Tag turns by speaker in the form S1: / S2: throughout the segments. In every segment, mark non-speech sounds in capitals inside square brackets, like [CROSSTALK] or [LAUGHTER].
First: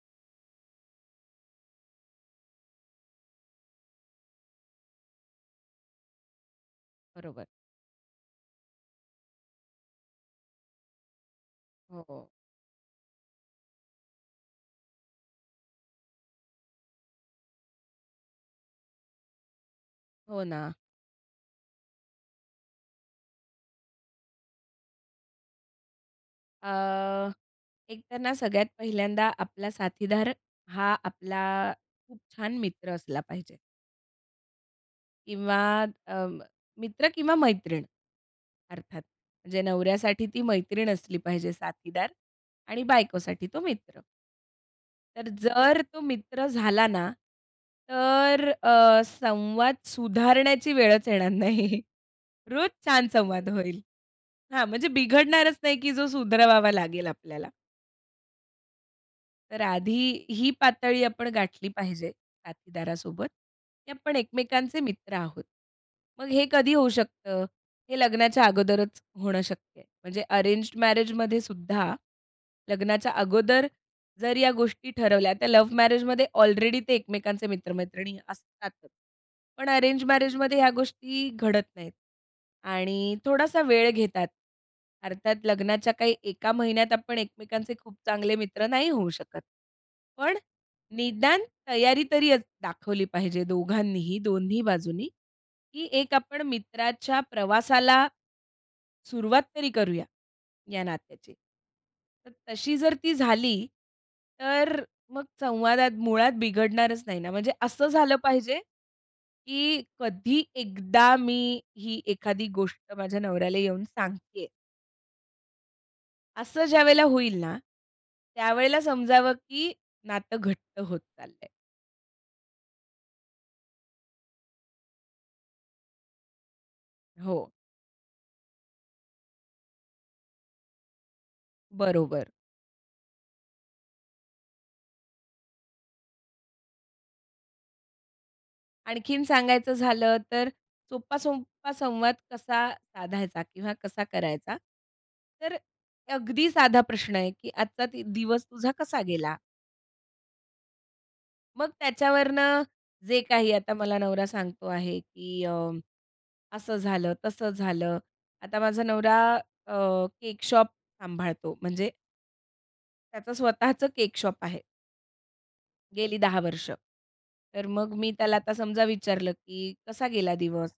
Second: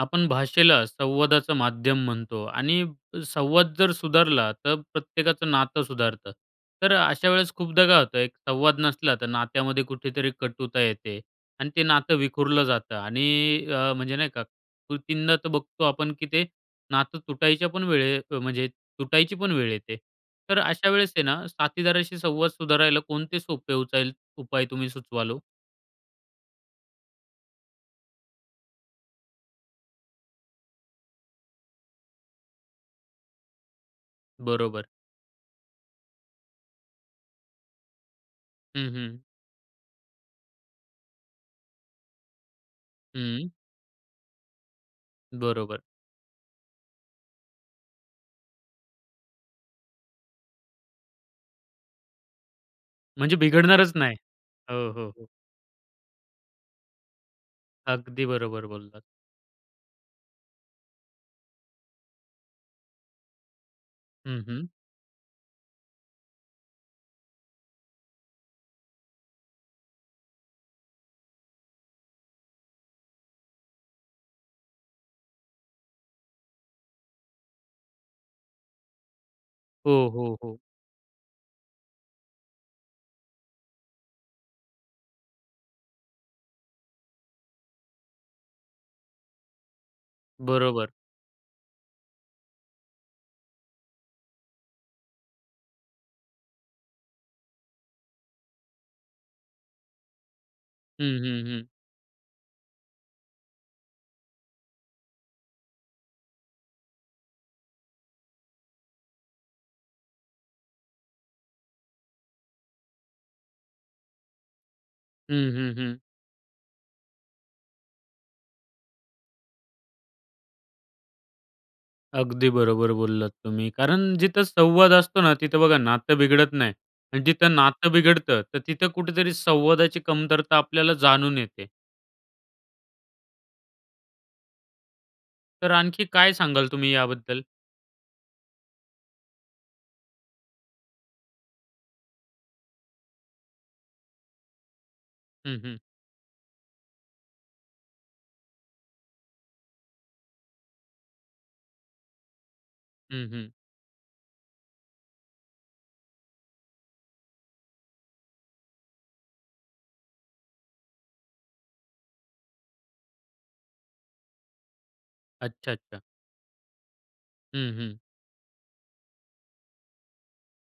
S1: आपण भाषेला संवादाचं माध्यम म्हणतो आणि संवाद जर सुधारला, तर प्रत्येकाचं नातं सुधारतं. तर अशा
S2: बरोबर.
S1: वेळेस खूपदा काय होत, एक संवाद नसला तर नात्यामध्ये कुठेतरी कटुता येते आणि ते
S2: हो,
S1: नातं
S2: हो.
S1: विखुरलं जातं आणि अ, म्हणजे, नाही का, कृतींना तर बघतो आपण की ते नातं तुटायच्या पण वेळे म्हणजे तुटायची पण वेळ येते.
S2: हो
S1: तर
S2: ना.
S1: अशा वेळेस आहे ना, साथीदाराशी संवाद सुधारायला कोणते सोपे उचाल उपाय तुम्ही सुचवाल ओ?
S2: अ, एकतर ना सगळ्यात पहिल्यांदा आपला साथीदार हा आपला खूप छान मित्र असला पाहिजे.
S1: बरोबर.
S2: किंवा अं, मित्र किंवा मैत्रीण,
S1: हं,
S2: अर्थात.
S1: हं.
S2: म्हणजे नवऱ्यासाठी ती मैत्रीण असली पाहिजे साथीदार आणि बायकोसाठी
S1: हम्म.
S2: तो मित्र. तर जर
S1: बरोबर.
S2: तो मित्र झाला ना, तर अ, संवाद सुधारण्याची वेळच येणार नाही. रोज छान
S1: म्हणजे
S2: संवाद होईल.
S1: बिघडणारच नाही?
S2: हां, म्हणजे
S1: हो, हो, हो.
S2: बिघडणारच नाही की जो सुधरवावा लागेल आपल्याला.
S1: अगदी बरोबर बोललात.
S2: तर आधी ही पातळी आपण गाठली पाहिजे साथीदारासोबत, की आपण
S1: हं, हं.
S2: एकमेकांचे मित्र आहोत. मग हे कधी होऊ शकतं? हे लग्नाच्या अगोदरचं होणं शक्य आहे. म्हणजे अरेंज्ड मॅरेजमध्ये सुद्धा, लग्नाच्या अगोदर जर या गोष्टी ठरवल्या, तर लव्ह मॅरेजमध्ये ऑलरेडी ते एकमेकांचे मित्र-मैत्रिणी असतातच. पण अरेंज
S1: हो, हो,
S2: मॅरेजमध्ये
S1: हो.
S2: ह्या गोष्टी घडत नाहीत आणि थोडासा वेळ घेतात. अर्थात लग्नाच्या काही एका महिन्यात आपण एकमेकांचे खूप चांगले मित्र नाही होऊ शकत. पण
S1: बरोबर.
S2: निदान तयारी तरी अज दाखवली पाहिजे दोघांनीही, दोन्ही बाजूंनी, की एक आपण मित्राच्या प्रवासाला, सुरुवात तरी करूया, या
S1: हं,
S2: नात्याची.
S1: हं, हं.
S2: तर तशी जर ती झाली, तर मग संवादात मुळात बिघडणारच नाही ना. म्हणजे असं झालं पाहिजे, की कधी एकदा मी ही एखादी गोष्ट माझ्या नवऱ्याला येऊन सांगते आहे.
S1: हं, हं, हं.
S2: असं ज्यावेळेला होईल ना, त्यावेळेला समजावं, की नातं घट्ट होत चाललंय.
S1: अगदी बरोबर बोललात तुम्ही. कारण जिथं संवाद असतो ना, तिथं बघा नातं बिघडत नाही आणि
S2: हो.
S1: जिथं नातं बिघडतं. तर तिथं कुठेतरी संवादाची कमतरता आपल्याला जाणून येते.
S2: बरोबर.
S1: तर आणखी काय सांगाल तुम्ही याबद्दल?
S2: आणखीन सांगायचं झालं तर, सोपा, सोपा संवाद कसा साधायचा किंवा कसा करायचा? तर
S1: हं, हं.
S2: अगदी साधा प्रश्न आहे, की आजचा दि दिवस तुझा कसा गेला? मग त्याच्यावरनं जे
S1: हं, हं.
S2: काही आता मला नवरा सांगतो आहे, की अ, असं झालं, तसं झालं. आता माझा नवरा अ, केक शॉप सांभाळतो, म्हणजे त्याचं स्वतःचं केक शॉप आहे.
S1: अच्छा, अच्छा.
S2: गेली 10 वर्ष. तर
S1: हं,
S2: मग
S1: हं.
S2: मी त्याला आता समजा विचारलं, की कसा गेला दिवस?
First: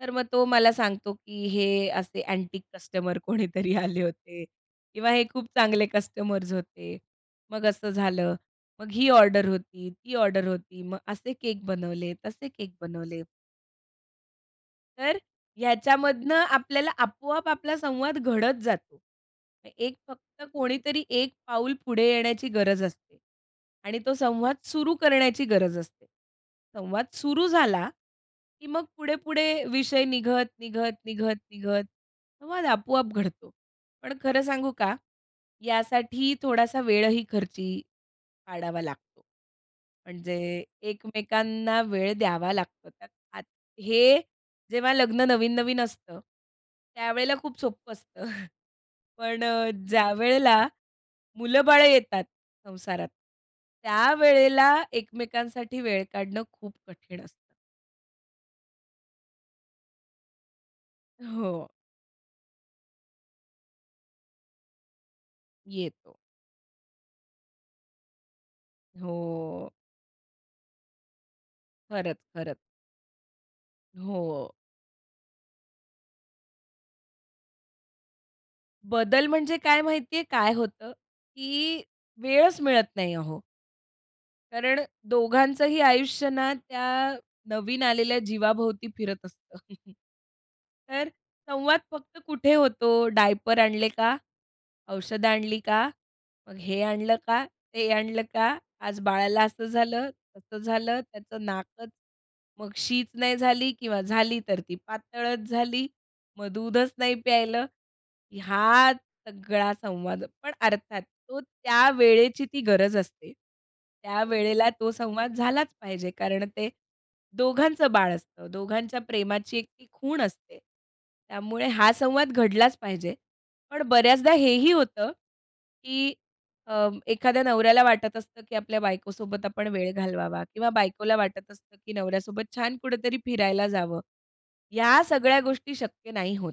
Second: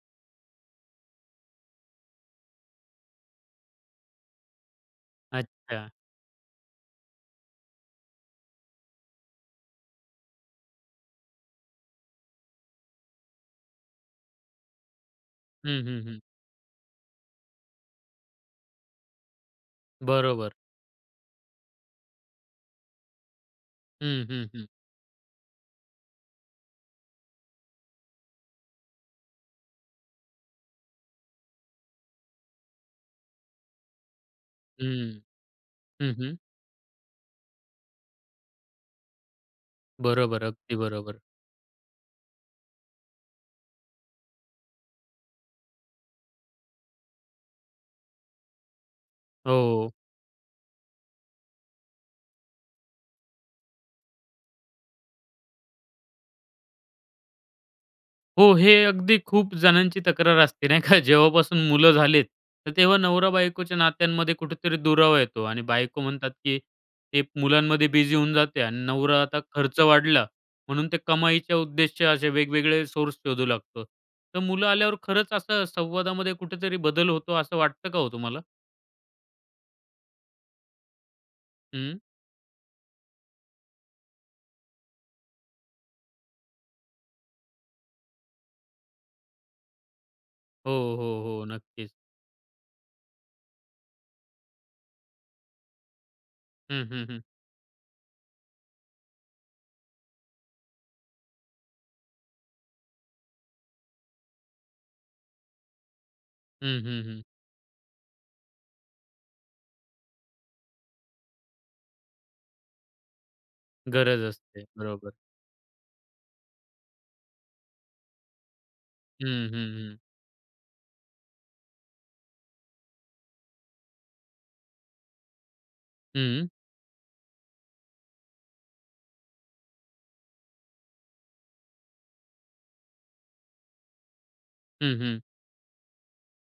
S2: तर मग तो मला सांगतो, की "हे असे अँटीक कस्टमर कोणीतरी आले होते किंवा हे खूप चांगले
S1: अच्छा.
S2: कस्टमर्स होते. मग असं झालं, मग ही ऑर्डर होती, ती ऑर्डर होती, मग असे केक बनवले, तसे केक बनवले." तर
S1: हं, हं, हं.
S2: ह्याच्यामधनं आपल्याला आपोआप आपला संवाद घडत जातो. अ, एक फक्त
S1: बरोबर.
S2: कोणीतरी एक पाऊल पुढे येण्याची गरज असते आणि तो
S1: हं, हं,
S2: संवाद
S1: हं.
S2: सुरू करण्याची गरज असते. संवाद सुरू झाला, की मग पुढे-पुढे विषय निघत, निघत, निघत, निघत संवाद आपोआप घडतो. पण खरं सांगू का?
S1: हं. हं,
S2: यासाठी
S1: हं.
S2: थोडासा वेळही खर्ची पाडावा लागतो.
S1: बरोबर.
S2: म्हणजे
S1: अगदी बरोबर.
S2: एकमेकांना वेळ द्यावा लागतो. तर आत हे जेव्हा लग्न नवीन-नवीन असतं, त्यावेळेला खूप सोपं असतं. पण अ,
S1: हो.
S2: ज्यावेळेला मुलं-बाळं येतात संसारात, त्यावेळेला एकमेकांसाठी वेळ काढणं खूप कठीण असतं.
S1: हो. हे अगदी खूप जणांची तक्रार असते. नाही का? जेव्हापासून
S2: हो.
S1: मुलं झालेत, तर तेव्हा नवरा-बायकोच्या नात्यांमध्ये कुठेतरी दुरावा येतो आणि बायको
S2: येतो.
S1: म्हणतात की ते मुलांमध्ये बिझी होऊन जाते आणि नवरा आता
S2: हो.
S1: खर्च वाढला, म्हणून ते कमाईच्या उद्देश्य
S2: खरंच,
S1: असे
S2: खरंच.
S1: वेगवेगळे सोर्स शोधू लागतो. तर
S2: हो.
S1: मुलं आल्यावर खरंच असं संवादामध्ये कुठेतरी बदल होतो, असं वाटतं का हो तुम्हाला?
S2: बदल म्हणजे काय माहिती आहे काय होतं? की
S1: हं.
S2: वेळच मिळत नाही अहो. कारण दोघांचंही आयुष्य ना त्या नवीन आलेल्या जीवाभोवती फिरत असतं. [CHUCKLES]
S1: हो, हो,
S2: तर
S1: हो.
S2: संवाद
S1: नक्कीच.
S2: फक्त कुठे होतो? "डायपर आणले का? औषधं आणली का?" मग हे
S1: हं, हं,
S2: आणलं
S1: हं.
S2: का? ते आणलं का? आज बाळाला असं झालं, तसं झालं. त्याचं नाकच मग शीच नाही झाली किंवा झाली तर ती पातळच झाली. मग
S1: हं,
S2: दूधच
S1: हं,
S2: नाही
S1: हं.
S2: प्यायलं. ह्यात सगळा संवाद पण अर्थात तो त्या वेळेची ती गरज असते.
S1: गरज असते.
S2: त्यावेळेला तो
S1: बरोबर.
S2: संवाद झालाच पाहिजे कारण ते दोघांचं बाळ असतं, दोघांच्या
S1: हं,
S2: प्रेमाची एक
S1: हं,
S2: ती
S1: हं.
S2: खूण असते. त्यामुळे हा संवाद घडलाच पाहिजे. पण बऱ्याचदा हेही होतं, की
S1: हं.
S2: अ, एखाद्या नवऱ्याला वाटत असतं, की आपल्या बायकोसोबत आपण वेळ घालवावा किंवा बायकोला वाटत असतं, की नवऱ्यासोबत छान कुठेतरी फिरायला जावं.
S1: हं,
S2: या
S1: हं.
S2: सगळ्या गोष्टी शक्य नाही होत.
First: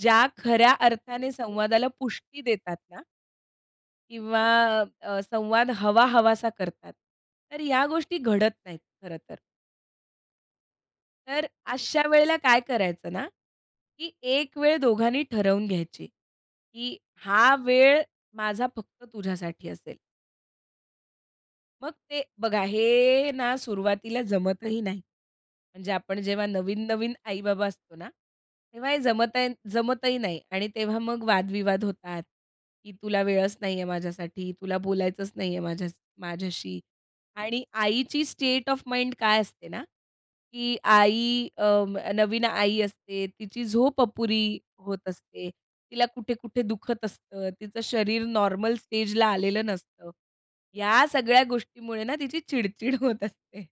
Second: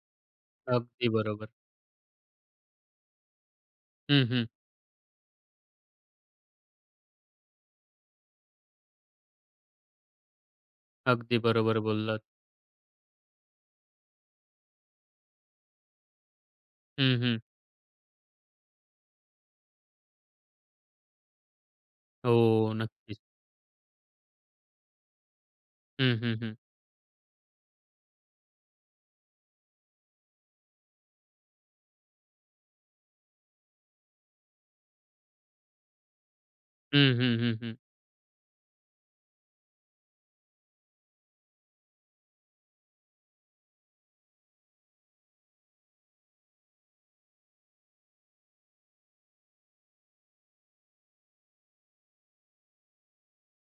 S2: ज्या खऱ्या
S1: अगदी
S2: अर्थाने
S1: बरोबर.
S2: संवादाला पुष्टी देतात ना
S1: हं,
S2: किंवा
S1: हं.
S2: अ, संवाद हवा-हवासा करतात. तर या गोष्टी घडत नाहीत खरं तर.
S1: अगदी
S2: तर,
S1: बरोबर
S2: अशा
S1: बोललात.
S2: वेळेला काय करायचं ना एक वेळ दोघांनी ठरवून घ्यायची की
S1: हं, हं.
S2: हा वेळ माझा फक्त तुझ्यासाठी असेल. मग ते बघा,
S1: हो, नक्कीच.
S2: हे ना सुरुवातीला जमतही नाही. म्हणजे
S1: हं,
S2: आपण
S1: हं,
S2: जेव्हा
S1: हं.
S2: नवीन-नवीन आई-बाबा असतो ना, तेव्हा हे जमतन जमतही नाही आणि तेव्हा मग वाद-विवाद होतात; की तुला वेळच नाहीये माझ्यासाठी, तुला बोलायचंच नाहीये माझ्यास माझ्याशी
S1: हं, हं, हं,
S2: आणि
S1: हं.
S2: आईची स्टेट ऑफ माइंड काय असते ना की आई अं, नवीन आई असते, तिची झोप अपुरी होत असते, तिला कुठे-कुठे दुखत असतं, तिचं शरीर नॉर्मल स्टेजला आलेलं नसतं. या सगळ्या गोष्टीमुळे ना तिची चिड-चिड होत असते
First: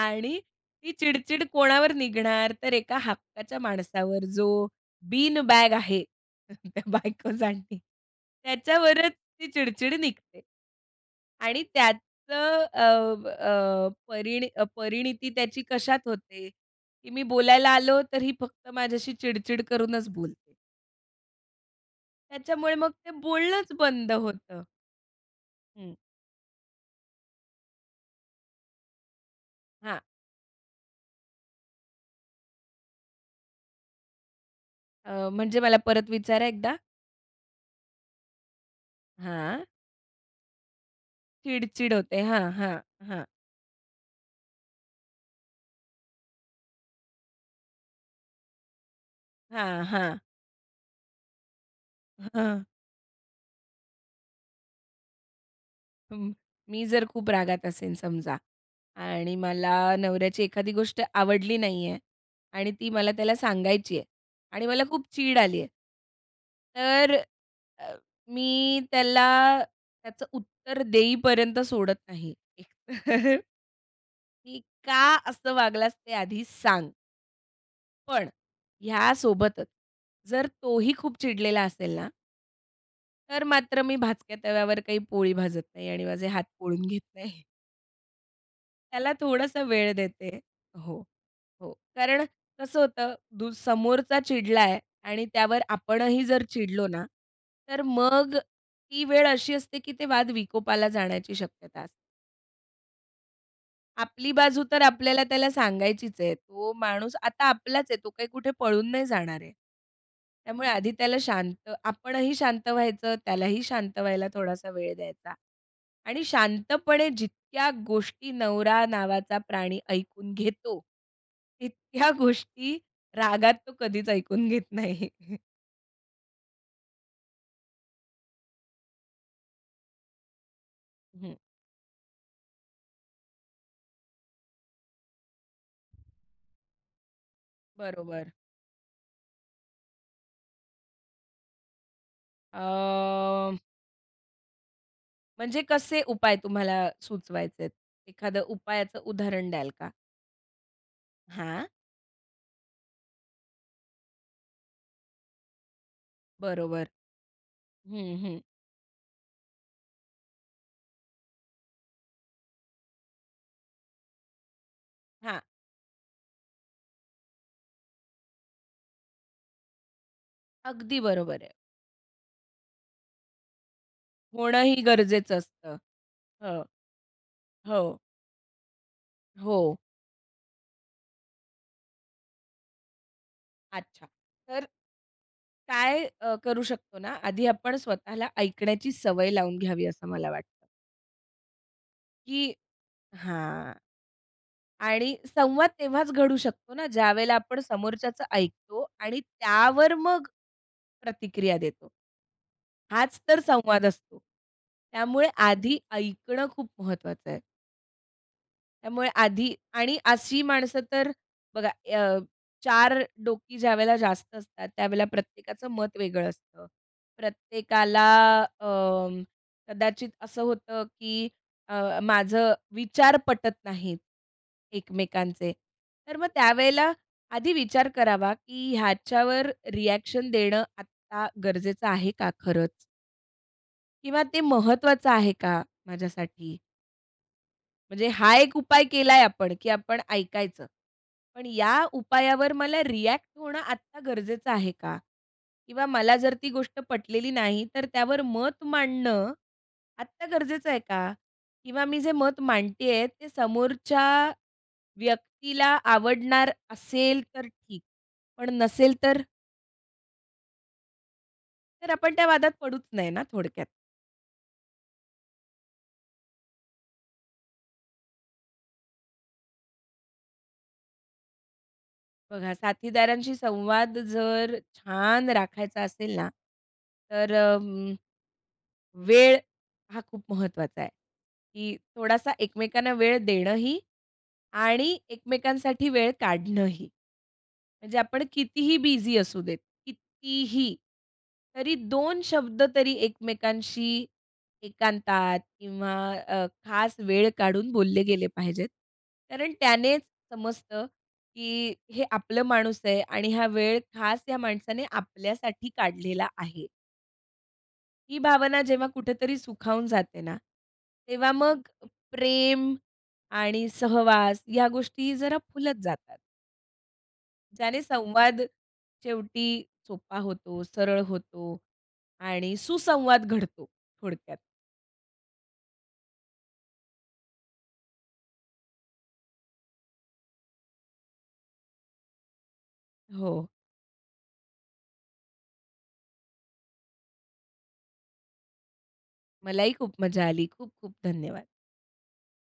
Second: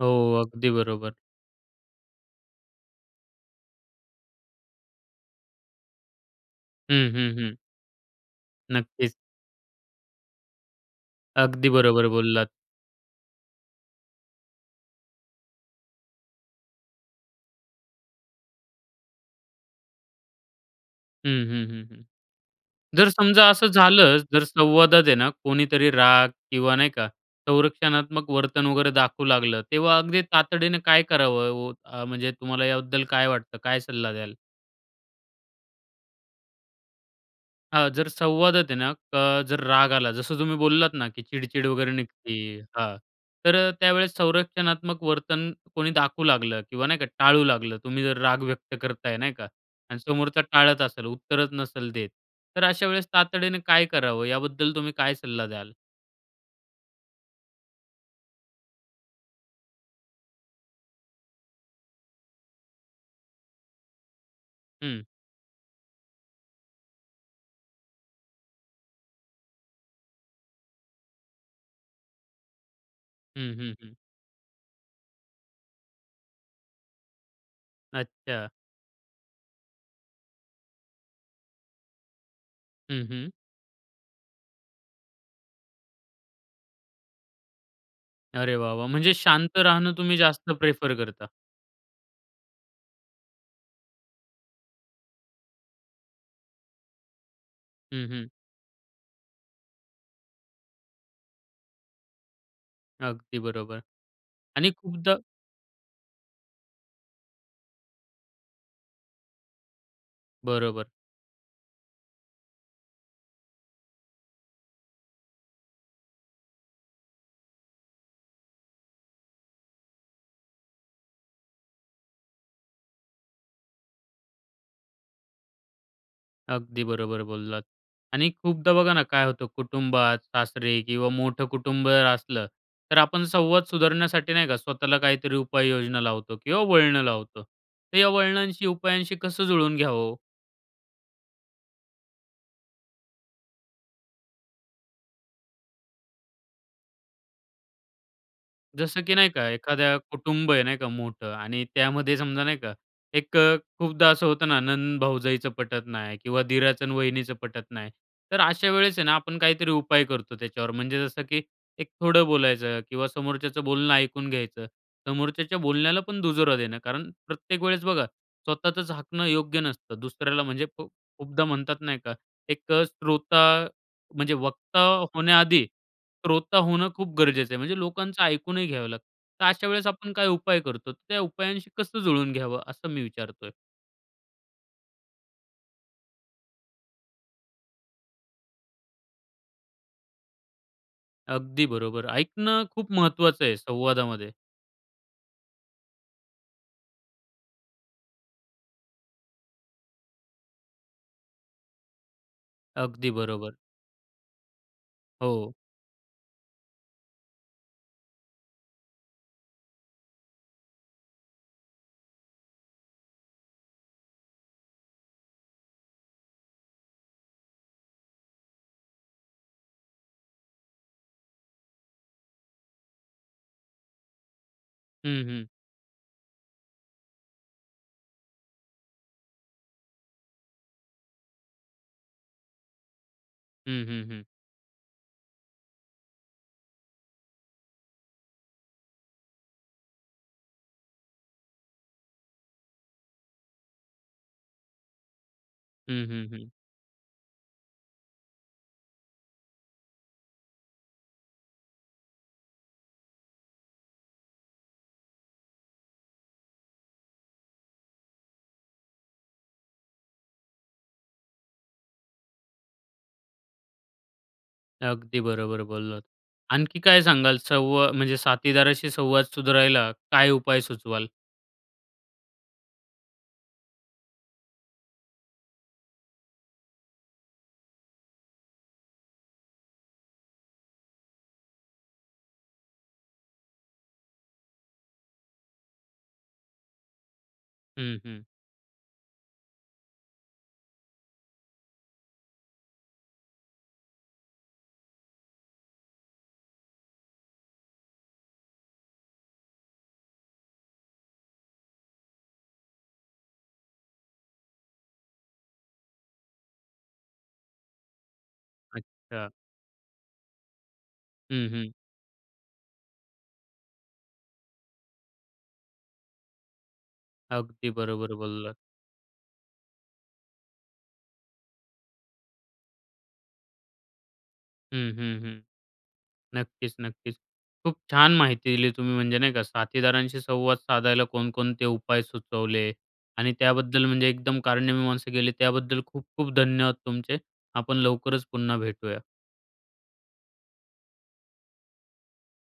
S1: हो,
S2: आणि
S1: अगदी
S2: ती
S1: बरोबर.
S2: चिड-चिड कोणावर निघणार? तर एका हक्काच्या माणसावर, जो "बीन बॅग" आहे त्या
S1: हं, हं, हं.
S2: बायकोसाठी, त्याच्यावरच
S1: नक्कीच.
S2: ती चिड-चिड निघते. आणि
S1: अगदी बरोबर बोललात.
S2: त्याचं अं, अ परिणी परिणीती त्याची कशात होते की मी बोलायला आलो तर ही फक्त माझ्याशी चिड-चिड करूनच बोलते.
S1: हं, हं, हं, हं.
S2: त्याच्यामुळे, मग
S1: जर
S2: ते
S1: समजा असं
S2: बोलणंच बंद
S1: झालंच? जर
S2: होतं.
S1: संवादात आहे ना, कोणीतरी
S2: हं.
S1: राग किंवा नाही का, संरक्षणात्मक वर्तन वगैरे दाखवू लागलं, तेव्हा
S2: हां?
S1: अगदी तातडीने काय करावं? व अ, म्हणजे तुम्हाला याबद्दल काय वाटतं? काय सल्ला द्याल?
S2: अ, म्हणजे मला परत विचारा एकदा?
S1: हां, जर संवादात आहे ना अ, जर
S2: हां.
S1: राग आला, जसं तुम्ही बोललात ना की चिडचिड
S2: चिडचिड
S1: वगैरे
S2: होते.
S1: निघते
S2: हां, हां.
S1: हां,
S2: हां.
S1: तर अ, त्यावेळेस संरक्षणात्मक वर्तन कोणी दाखवू लागलं किंवा नाही का, टाळू लागलं, तुम्ही जर राग व्यक्त करत आहे नाही का
S2: हां,
S1: आणि
S2: हां.
S1: समोरचा टाळत असेल, उत्तरच नसेल देत,
S2: हं.
S1: तर अशा वेळेस तातडीने काय करावं? याबद्दल तुम्ही काय सल्ला द्याल?
S2: म मी जर खूप रागात असेन समजा आणि मला नवऱ्याची एखादी गोष्ट आवडली नाहीये आणि ती मला त्याला सांगायची आहे आणि मला
S1: हं.
S2: खूप चीड आली आहे तर अ, मी त्याला त्याचं उत्तर देईपर्यंत सोडत नाही. [CHUCKLES]
S1: हं, हं, हं.
S2: की "का असं वागलास, ते आधी सांग." पण
S1: अच्छा.
S2: ह्या सोबतच, जर तोही खूप चिडलेला असेल ना
S1: हं, हं.
S2: तर मात्र मी भाचक्या तव्यावर काही पोळी भाजत नाही आणि माझे हात पोळून घेत नाही.
S1: अरे वाह! वाह!
S2: त्याला
S1: म्हणजे शांत
S2: थोडंसं वेळ
S1: राहणं तुम्ही
S2: देते
S1: जास्त प्रेफर
S2: हो,
S1: करता.
S2: हो. कारण कसं होतं दू समोरचा चिडलाय आणि त्यावर आपणही जर चिडलो ना, तर
S1: हं, हं.
S2: मग ती वेळ अशी असते की ते वाद विकोपाला जाण्याची शक्यता असते.
S1: अगदी बरोबर.
S2: आपली बाजू
S1: आणि
S2: तर
S1: खूपदा
S2: आपल्याला त्याला सांगायचीच आहे. तो माणूस आता आपलाच आहे, तो काही कुठे पळून नाही जाणार आहे. त्यामुळे
S1: बरोबर.
S2: आधी त्याला शांत आपणही शांत व्हायचं, त्यालाही शांत व्हायला थोडासा वेळ द्यायचा आणि शांतपणे जितक्या गोष्टी नवरा नावाचा प्राणी ऐकून घेतो तितक्या गोष्टी रागात तो कधीच ऐकून घेत नाही.
S1: अगदी बरोबर बोललात. आणि खूपदा बघा ना काय होतं कुटुंबात सासरे किंवा
S2: हं.
S1: मोठं कुटुंब असलं, तर आपण संवाद सुधारण्यासाठी, नाही का, स्वतःला काहीतरी उपाययोजना लावतो किंवा वळणं लावतो. तर या
S2: बरोबर.
S1: वळणांशी उपायांशी कसं जुळून घ्यावं हो?
S2: अ. म्हणजे कसे उपाय तुम्हाला सुचवायचेत? एखादं उपायाचं
S1: जसं की नाही का,
S2: उदाहरण द्याल का?
S1: एखाद्या कुटुंब आहे नाही का मोठं आणि
S2: हां.
S1: त्यामध्ये समजा, नाही का, एक अ, खूपदा असं होतं ना नणंद-भाऊजईचं पटत नाही किंवा दीराच
S2: बरोबर.
S1: आणि वहिनीचं पटत नाही,
S2: हं, हं.
S1: तर अशा वेळेस आहे ना आपण काहीतरी उपाय करतो त्याच्यावर, म्हणजे जसं की एक थोडं बोलायचं किंवा समोरच्याचं बोलणं ऐकून घ्यायचं,
S2: हां.
S1: समोरच्याच्या बोलण्याला पण दुजोरा देणं, कारण प्रत्येक वेळेस बघा स्वतःचंच हाकणं योग्य नसतं, दुसऱ्याला म्हणजे खु
S2: अगदी बरोबर
S1: खूपदा
S2: आहे.
S1: म्हणतात नाही का एक अ, श्रोता, म्हणजे
S2: होणंही
S1: वक्ता
S2: गरजेचं
S1: होण्याआधी
S2: असतं.
S1: श्रोता
S2: हं.
S1: होणं खूप गरजेचं आहे, म्हणजे
S2: हो.
S1: लोकांचं ऐकूनही घ्यावं लागतं. तर अशा
S2: हो.
S1: वेळेस आपण काय उपाय करतो. त्या उपायांशी कसं जुळवून घ्यावं असं मी विचारतोय?
S2: अच्छा. तर काय अ, करू शकतो ना, आधी आपण स्वतःला ऐकण्याची सवय लावून घ्यावी असं मला वाटतं.
S1: अगदी बरोबर.
S2: की
S1: ऐकणं खूप महत्त्वाचं आहे
S2: हां.
S1: संवादामध्ये.
S2: आणि संवाद तेव्हाच घडू शकतो ना ज्यावेळेला आपण समोरच्याचं ऐकतो आणि त्यावर मग प्रतिक्रिया देतो.
S1: अगदी
S2: हाच तर
S1: बरोबर.
S2: संवाद असतो. त्यामुळे
S1: हो.
S2: आधी ऐकणं खूप महत्वाचं आहे. त्यामुळे आधी आणि अशी माणसं तर बघा अ, चार डोकी ज्यावेळेला जास्त असतात, त्यावेळेला प्रत्येकाचं मत वेगळं असतं. प्रत्येकाला अं, कदाचित असं होतं की अ, माझं विचार पटत नाहीत
S1: हं, हं.
S2: एकमेकांचे. तर मग त्यावेळेला आधी विचार करावा की ह्याच्यावर रिएक्शन देणं आत्ता गरजेचं आहे का खरंच?
S1: हं, हं,
S2: किंवा
S1: हं.
S2: ते महत्वाचं आहे का माझ्यासाठी? म्हणजे हा एक उपाय केलाय आपण की आपण ऐकायचं, पण या उपायावर मला रिएक्ट होणं आत्ता गरजेचं आहे का? किंवा
S1: हं,
S2: मला
S1: हं,
S2: जर ती
S1: हं.
S2: गोष्ट पटलेली नाही, तर त्यावर मत मांडणं आत्ता गरजेचं आहे का? किंवा मी जे मत मांडते आहे, ते समोरच्या व्यक्तीला आवडणार असेल तर ठीक, पण नसेल तर? तर आपण त्या वादात पडूच नये ना, थोडक्यात.
S1: अगदी बरोबर बोललात. आणखी काय सांगाल? संवा म्हणजे साथीदाराशी संवाद सुधारायला, काय उपाय सुचवाल?
S2: बघा, साथीदारांशी संवाद जर छान राखायचा असेल ना तर अं, वेळ हा खूप महत्त्वाचा आहे, की थोडासा एकमेकांना वेळ देणंही आणि एकमेकांसाठी वेळ काढणंही. म्हणजे
S1: हं,
S2: आपण
S1: हं.
S2: कितीही बिझी असू देत, कितीही, तरी दोन शब्द तरी एकमेकांशी एकांतात किंवा अ, खास वेळ काढून बोलले गेले पाहिजेत. कारण त्यानेच समजतं की हे आपलं माणूस आहे आणि हा वेळ खास या माणसाने आपल्यासाठी काढलेला आहे. ही भावना जेव्हा
S1: अच्छा.
S2: कुठेतरी सुखावून जाते ना, तेव्हा
S1: हं,
S2: मग
S1: हं.
S2: प्रेम आणि सहवास ह्या गोष्टी जरा फुलत जातात
S1: अगदी
S2: ज्याने
S1: बरोबर
S2: संवाद
S1: बोललात.
S2: शेवटी सोपा होतो, सरळ होतो, आणि सुसंवाद घडतो थोडक्यात.
S1: हं, हं, हं. नक्कीच, नक्कीच. खूप छान माहिती दिली तुम्ही, म्हणजे नाही का साथीदारांशी संवाद साधायला कोणकोणते उपाय सुचवले आणि
S2: हो.
S1: त्याबद्दल म्हणजे एकदम कारणी मीमांसा केली त्याबद्दल खूप-खूप धन्यवाद तुमचे. आपण लवकरच पुन्हा भेटूया.
S2: मलाही खूप मजा आली. खूप-खूप धन्यवाद.